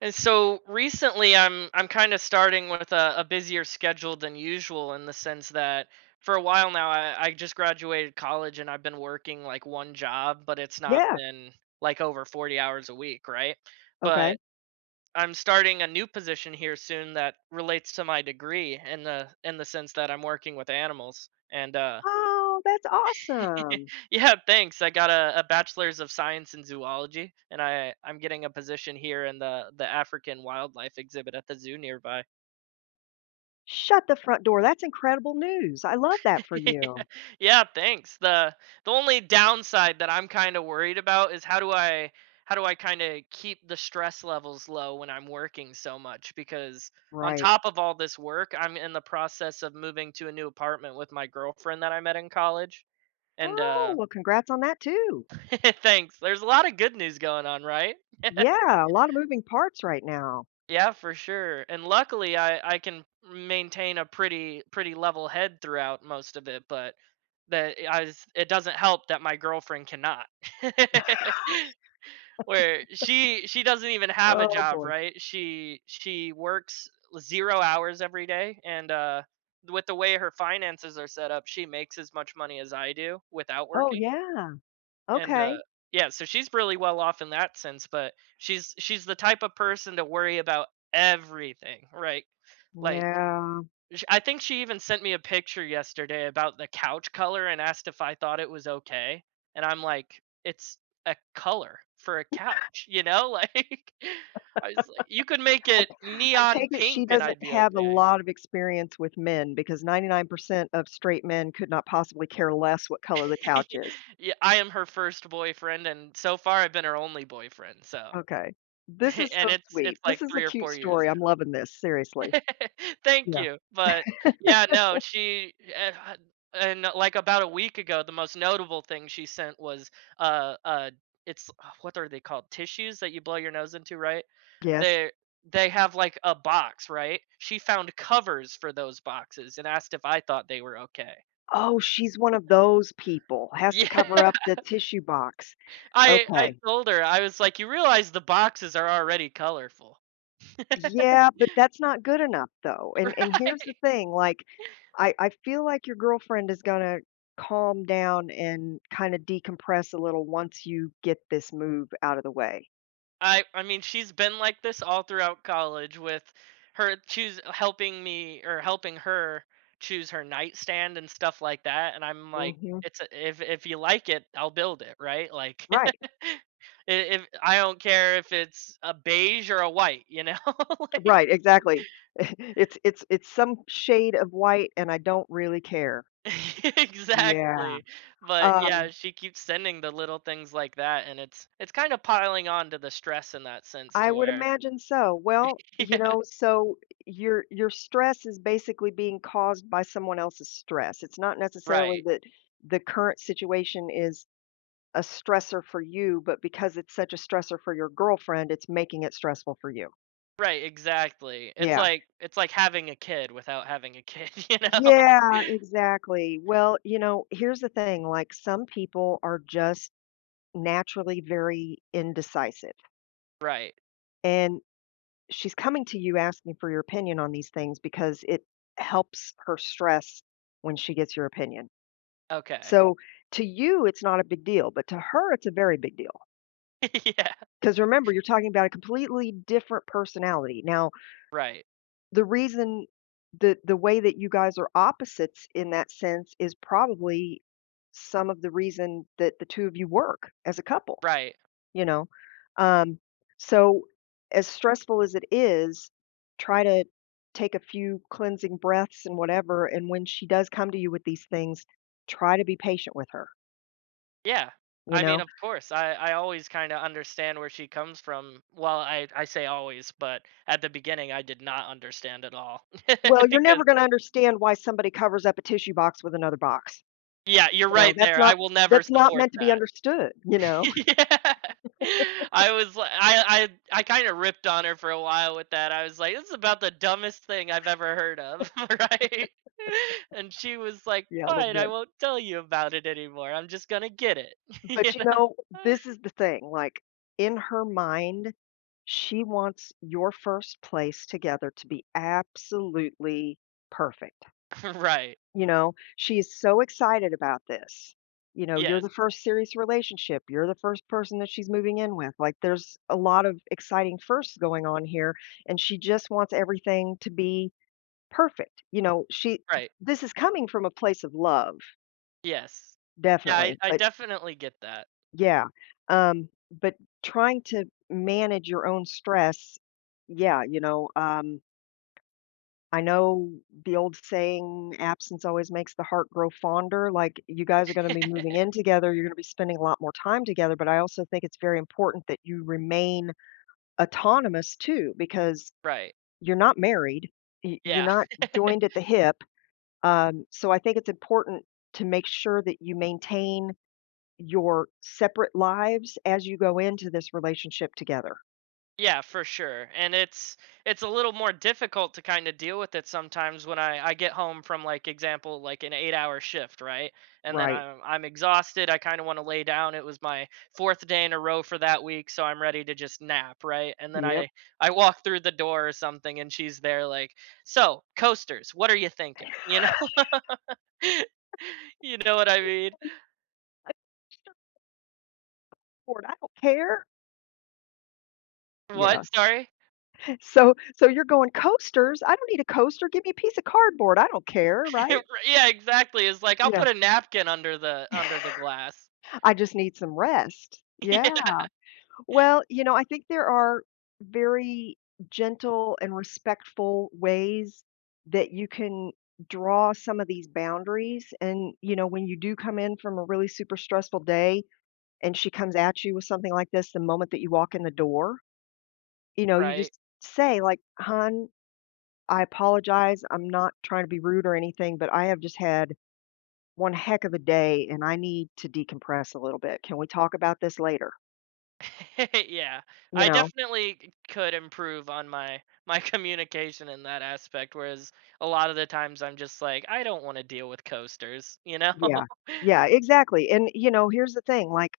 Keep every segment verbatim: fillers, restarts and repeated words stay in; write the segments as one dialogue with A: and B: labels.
A: And so recently I'm I'm kind of starting with a, a busier schedule than usual, in the sense that for a while now I, I just graduated college and I've been working like one job, but it's not
B: Yeah,
A: been like over forty hours a week, right? But
B: okay.
A: I'm starting a new position here soon that relates to my degree, in the in the sense that I'm working with animals. And uh
B: Oh, that's awesome.
A: yeah, thanks. I got a, a bachelor's of science in zoology, and I I'm getting a position here in the the African wildlife exhibit at the zoo nearby.
B: Shut the front door, that's incredible news, I love that for you.
A: Yeah, thanks. the The only downside that I'm kind of worried about is, how do I how do I kind of keep the stress levels low when I'm working so much, because on
B: Right.
A: top of all this work, I'm in the process of moving to a new apartment with my girlfriend that I met in college. And
B: Oh,
A: uh
B: well, congrats on that too.
A: thanks. There's a lot of good news going on, right?
B: Yeah, a lot of moving parts right now.
A: Yeah, for sure. And luckily I I can maintain a pretty pretty level head throughout most of it, but that that I s- it doesn't help that my girlfriend cannot. Where she she doesn't even have a
B: Oh,
A: job,
B: boy.
A: right? She she works zero hours every day, and uh with the way her finances are set up, she makes as much money as I do without
B: Oh,
A: working.
B: yeah,
A: And, uh,
B: okay.
A: yeah, so she's really well off in that sense, but she's she's the type of person to worry about everything, right? Like,
B: Yeah.
A: sh I think she even sent me a picture yesterday about the couch color and asked if I thought it was okay, and I'm like, "It's a color for a couch," you know? Like, I was like, "You could make
B: I
A: it
B: I
A: neon
B: take it she
A: pink and I'd
B: doesn't
A: be
B: have a
A: okay."
B: lot of experience with men because ninety-nine percent of straight men could not possibly care less what color the couch is.
A: Yeah, I am her first boyfriend, and so far I've been her only boyfriend, so
B: Okay. This is so
A: and it's it's
B: sweet.
A: like
B: This is a
A: three or
B: cute
A: four years.
B: story, I'm loving this, seriously.
A: Thank
B: Yeah.
A: you. But yeah, no, she, and, and, uh, like about a week ago, the most notable thing she sent was, uh uh it's, uh, what are they called? Tissues that you blow your nose into, right?
B: Yes.
A: They they have like a box, right? She found covers for those boxes and asked if I thought they were okay.
B: Oh, she's one of those people, has to
A: Yeah,
B: cover up the tissue box.
A: I I
B: Okay.
A: told her. I was like, you realize the boxes are already colorful,
B: Yeah, but that's not good enough though, and and here's the
A: right?
B: thing, like, I I feel like your girlfriend is gonna calm down and kinda decompress a little once you get this move out of the way.
A: I I mean, she's been like this all throughout college with her choose helping me, or helping her choose her nightstand and stuff like that, and I'm like,
B: Mhm.
A: it's a, if if you like it I'll build it, right? Like,
B: Right.
A: i- if I don't care if it's a beige or a white, you know? Like,
B: Right, exactly. It's it's it's some shade of white, and I don't really care. Yeah.
A: exactly. But yeah,
B: Um
A: she keeps sending the little things like that, and it's it's kind of piling on to the stress in that sense,
B: I
A: to
B: would
A: where
B: imagine so. Well, you
A: yeah,
B: know, so your your stress is basically being caused by someone else's stress. It's not necessarily
A: right.
B: that the current situation is a stressor for you, but because it's such a stressor for your girlfriend, it's making it stressful for you.
A: Right, exactly. It's
B: Yeah.
A: like it's like having a kid without having a kid, you
B: Yeah,
A: know?
B: exactly. Well, you know, here's the thing, like some people are just naturally very indecisive.
A: Right.
B: And she's coming to you asking for your opinion on these things because it helps her stress when she gets your opinion.
A: Okay.
B: So to you, it's not a big deal, but to her, it's a very big deal.
A: Yeah.
B: Because remember, you're talking about a completely different personality. Now,
A: Right.
B: the reason the the way that you guys are opposites in that sense is probably some of the reason that the two of you work as a couple,
A: Right.
B: you know? Um, so, as stressful as it is, try to take a few cleansing breaths and whatever. And when she does come to you with these things, try to be patient with her,
A: Yeah.
B: you
A: I mean,
B: know?
A: of course, I I always kinda understand where she comes from. Well, I I say always, but at the beginning, I did not understand at all
B: Well, you're never
A: because.
B: going to understand why somebody covers up a tissue box with another box.
A: Yeah, you're
B: You know,
A: right
B: that's
A: there. I
B: not
A: will never
B: that's not
A: support
B: meant to be
A: that.
B: understood, you know.
A: Yeah. I was li I I I kinda ripped on her for a while with that. I was like, "This is about the dumbest thing I've ever heard of," right? And she was like,
B: Yeah, a little
A: "Fine, I
B: bit.
A: won't tell you about it anymore. I'm just gonna get it." You
B: But, you
A: know?
B: know, this is the thing, like, in her mind, she wants your first place together to be absolutely perfect,
A: Right.
B: you know? She is so excited about this. You know, you're the
A: Yes.
B: first serious relationship, you're the first person that she's moving in with, like, there's a lot of exciting firsts going on here, and she just wants everything to be perfect, you know? She
A: Right.
B: this is coming from a place of love,
A: Yes. Yeah, I
B: definitely,
A: I
B: but
A: definitely get that.
B: yeah, um, but trying to manage your own stress, yeah, you know, um, I know the old saying, absence always makes the heart grow fonder. Like, you guys are going to be moving in together. You're going to be spending a lot more time together. But I also think it's very important that you remain autonomous too, because
A: Right.
B: you're not married, y- you're
A: Yeah.
B: not joined at the hip. Um, so I think it's important to make sure that you maintain your separate lives as you go into this relationship together,
A: Yeah, for sure. And it's it's a little more difficult to kind of deal with it sometimes when I I get home from, like, example, like, an eight-hour shift, right? And then
B: right?
A: I'm I'm exhausted. I kind of want to lay down. It was my fourth day in a row for that week, so I'm ready to just nap, right? And then
B: Yep.
A: I I walk through the door or something, and she's there like, "So, coasters, what are you thinking?" You know? You know what I mean?
B: I Bored, I don't care. Yeah.
A: What? Sorry?
B: So so you're going coasters. I don't need a coaster. Give me a piece of cardboard. I don't care, right?
A: Yeah, exactly. It's like I'll
B: Yeah.
A: put a napkin under the under the glass.
B: I just need some rest. Yeah.
A: Yeah,
B: Well, you know, I think there are very gentle and respectful ways that you can draw some of these boundaries. And, you know, when you do come in from a really super stressful day, and she comes at you with something like this the moment that you walk in the door, you know, you
A: right.
B: just say like, "Hon, I apologize. I'm not trying to be rude or anything, but I have just had one heck of a day and I need to decompress a little bit. Can we talk about this later?"
A: Yeah,
B: You
A: I
B: know?
A: definitely c- could improve on my my communication in that aspect. Whereas a lot of the times I'm just like, I don't want to deal with coasters, you know?
B: Yeah. Yeah, exactly. And you know, here's the thing, like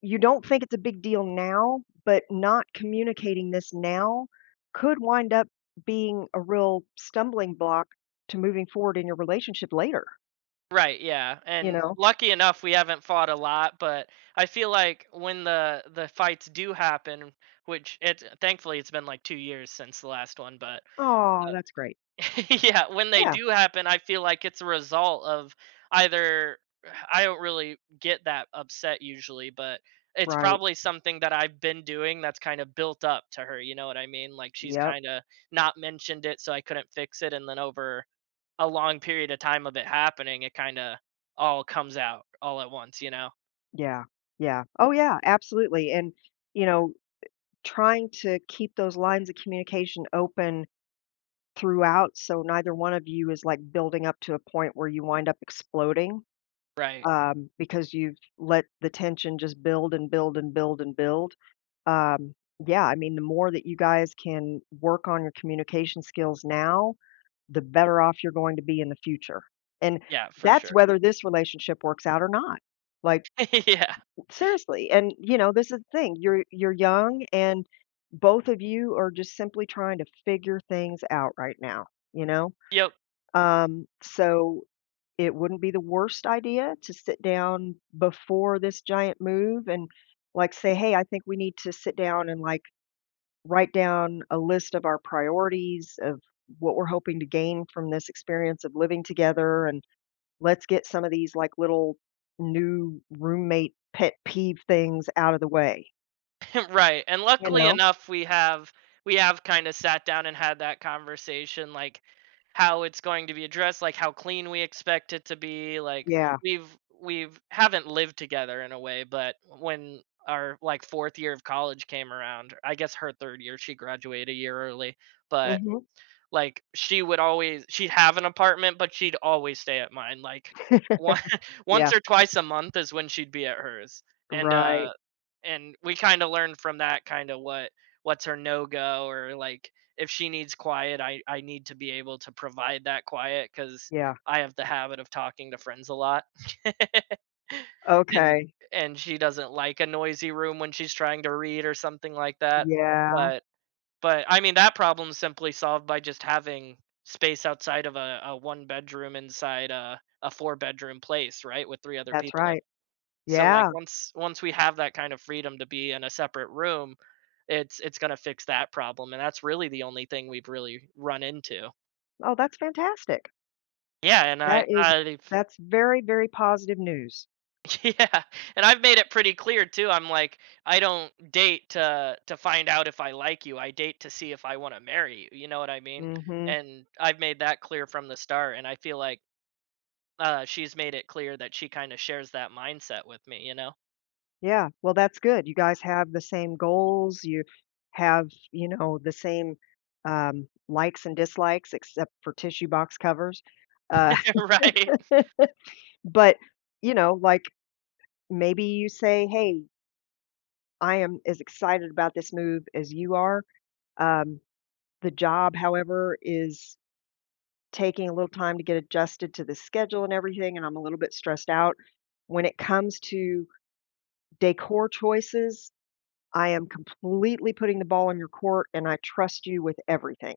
B: you don't think it's a big deal now, but not communicating this now could wind up being a real stumbling block to moving forward in your relationship later,
A: Right? Yeah,
B: you
A: and
B: know?
A: lucky enough we haven't fought a lot, but I feel like when the the fights do happen, which it thankfully it's been like two years since the last one, but
B: Oh, that's great.
A: uh, yeah, when they
B: Yeah,
A: do happen, I feel like it's a result of either I don't really get that upset usually, but it's
B: right.
A: probably something that I've been doing that's kind of built up to her, you know what I mean? Like, she's
B: Yep.
A: kind of not mentioned it, so I couldn't fix it, and then over a long period of time of it happening, it kind of all comes out all at once, you know?
B: Yeah. Yeah. Oh, yeah, absolutely, and, you know, trying to keep those lines of communication open throughout so neither one of you is, like, building up to a point where you wind up exploding,
A: Right.
B: um, because you've let the tension just build and build and build and build. Um, yeah, I mean, the more that you guys can work on your communication skills now, the better off you're going to be in the future. And
A: Yeah, for
B: that's
A: sure.
B: whether this relationship works out or not. Like
A: Yeah.
B: seriously. And you know, this is the thing. You're you're young and both of you are just simply trying to figure things out right now, you know?
A: Yep.
B: Um, so it wouldn't be the worst idea to sit down before this giant move and like say, "Hey, I think we need to sit down and like write down a list of our priorities of what we're hoping to gain from this experience of living together and let's get some of these like little new roommate pet peeve things out of the way,
A: Right, and
B: you
A: luckily
B: know?
A: enough, we have we have kinda sat down and had that conversation, like how it's going to be addressed, like how clean we expect it to be, like
B: Yeah.
A: we've we've haven't lived together in a way, but when our, like, fourth year of college came around, I guess her third year, she graduated a year early, but,
B: Hmm.
A: like, she would always she'd have an apartment, but she'd always stay at mine, like one
B: Yeah.
A: once or twice a month is when she'd be at hers, and,
B: Right.
A: uh and we kinda learned from that kinda what what's her no-go, or, like, if she needs quiet, I I need to be able to provide that quiet because
B: Yeah.
A: I have the habit of talking to friends a lot. And
B: Okay.
A: and she doesn't like a noisy room when she's trying to read or something like that,
B: Yeah.
A: but but I mean, that problem is simply solved by just having space outside of a, a one bedroom inside a, a four bedroom place, right? With three other
B: That's
A: people in it.
B: right.
A: So, like,
B: Yeah.
A: once once we have that kind of freedom to be in a separate room, it's it's gonna fix that problem. And that's really the only thing we've really run into.
B: Oh, that's fantastic.
A: Yeah, and I
B: That is,
A: I've
B: that's very, very positive news.
A: yeah, and I've made it pretty clear too. I'm like, I don't date to to find out if I like you. I date to see if I want to marry you. You know what I mean?
B: Hmm.
A: And I've made that clear from the start. And I feel like uh, she's made it clear that she kind of shares that mindset with me. You know,
B: Yeah, well, that's good. You guys have the same goals, you have, you know, the same, um, likes and dislikes except for tissue box covers, uh,
A: right?
B: but, you know, like, maybe you say, "Hey, I am as excited about this move as you are, um, the job, however, is taking a little time to get adjusted to the schedule and everything, and I'm a little bit stressed out. When it comes to decor choices, I am completely putting the ball in your court, and I trust you with everything.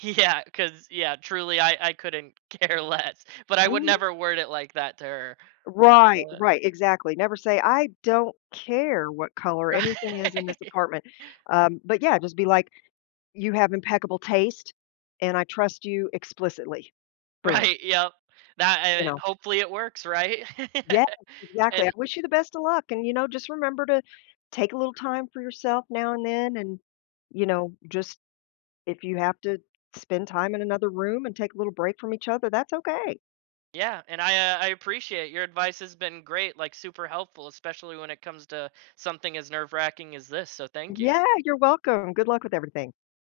A: Yeah, because yeah, truly, I I couldn't care less. But I would
B: Mhm.
A: never word it like that to her.
B: Right,
A: Uh,
B: right, exactly. Never say, "I don't care what color anything is in this
A: right?
B: apartment." Um, but yeah, just be like, "You have impeccable taste, and I trust you explicitly." Boom,
A: Right? Yep.
B: you
A: That.
B: know?
A: Uh, hopefully, it works. Right?
B: Yes, exactly. I
A: and
B: wish you the best of luck, and, you know, just remember to take a little time for yourself now and then, and, you know, just if you have to spend time in another room and take a little break from each other, that's okay.
A: Yeah, and I uh, I appreciate your advice has been great, like super helpful, especially when it comes to something as nerve wracking as this. So thank you.
B: Yeah, you're welcome. Good luck with everything.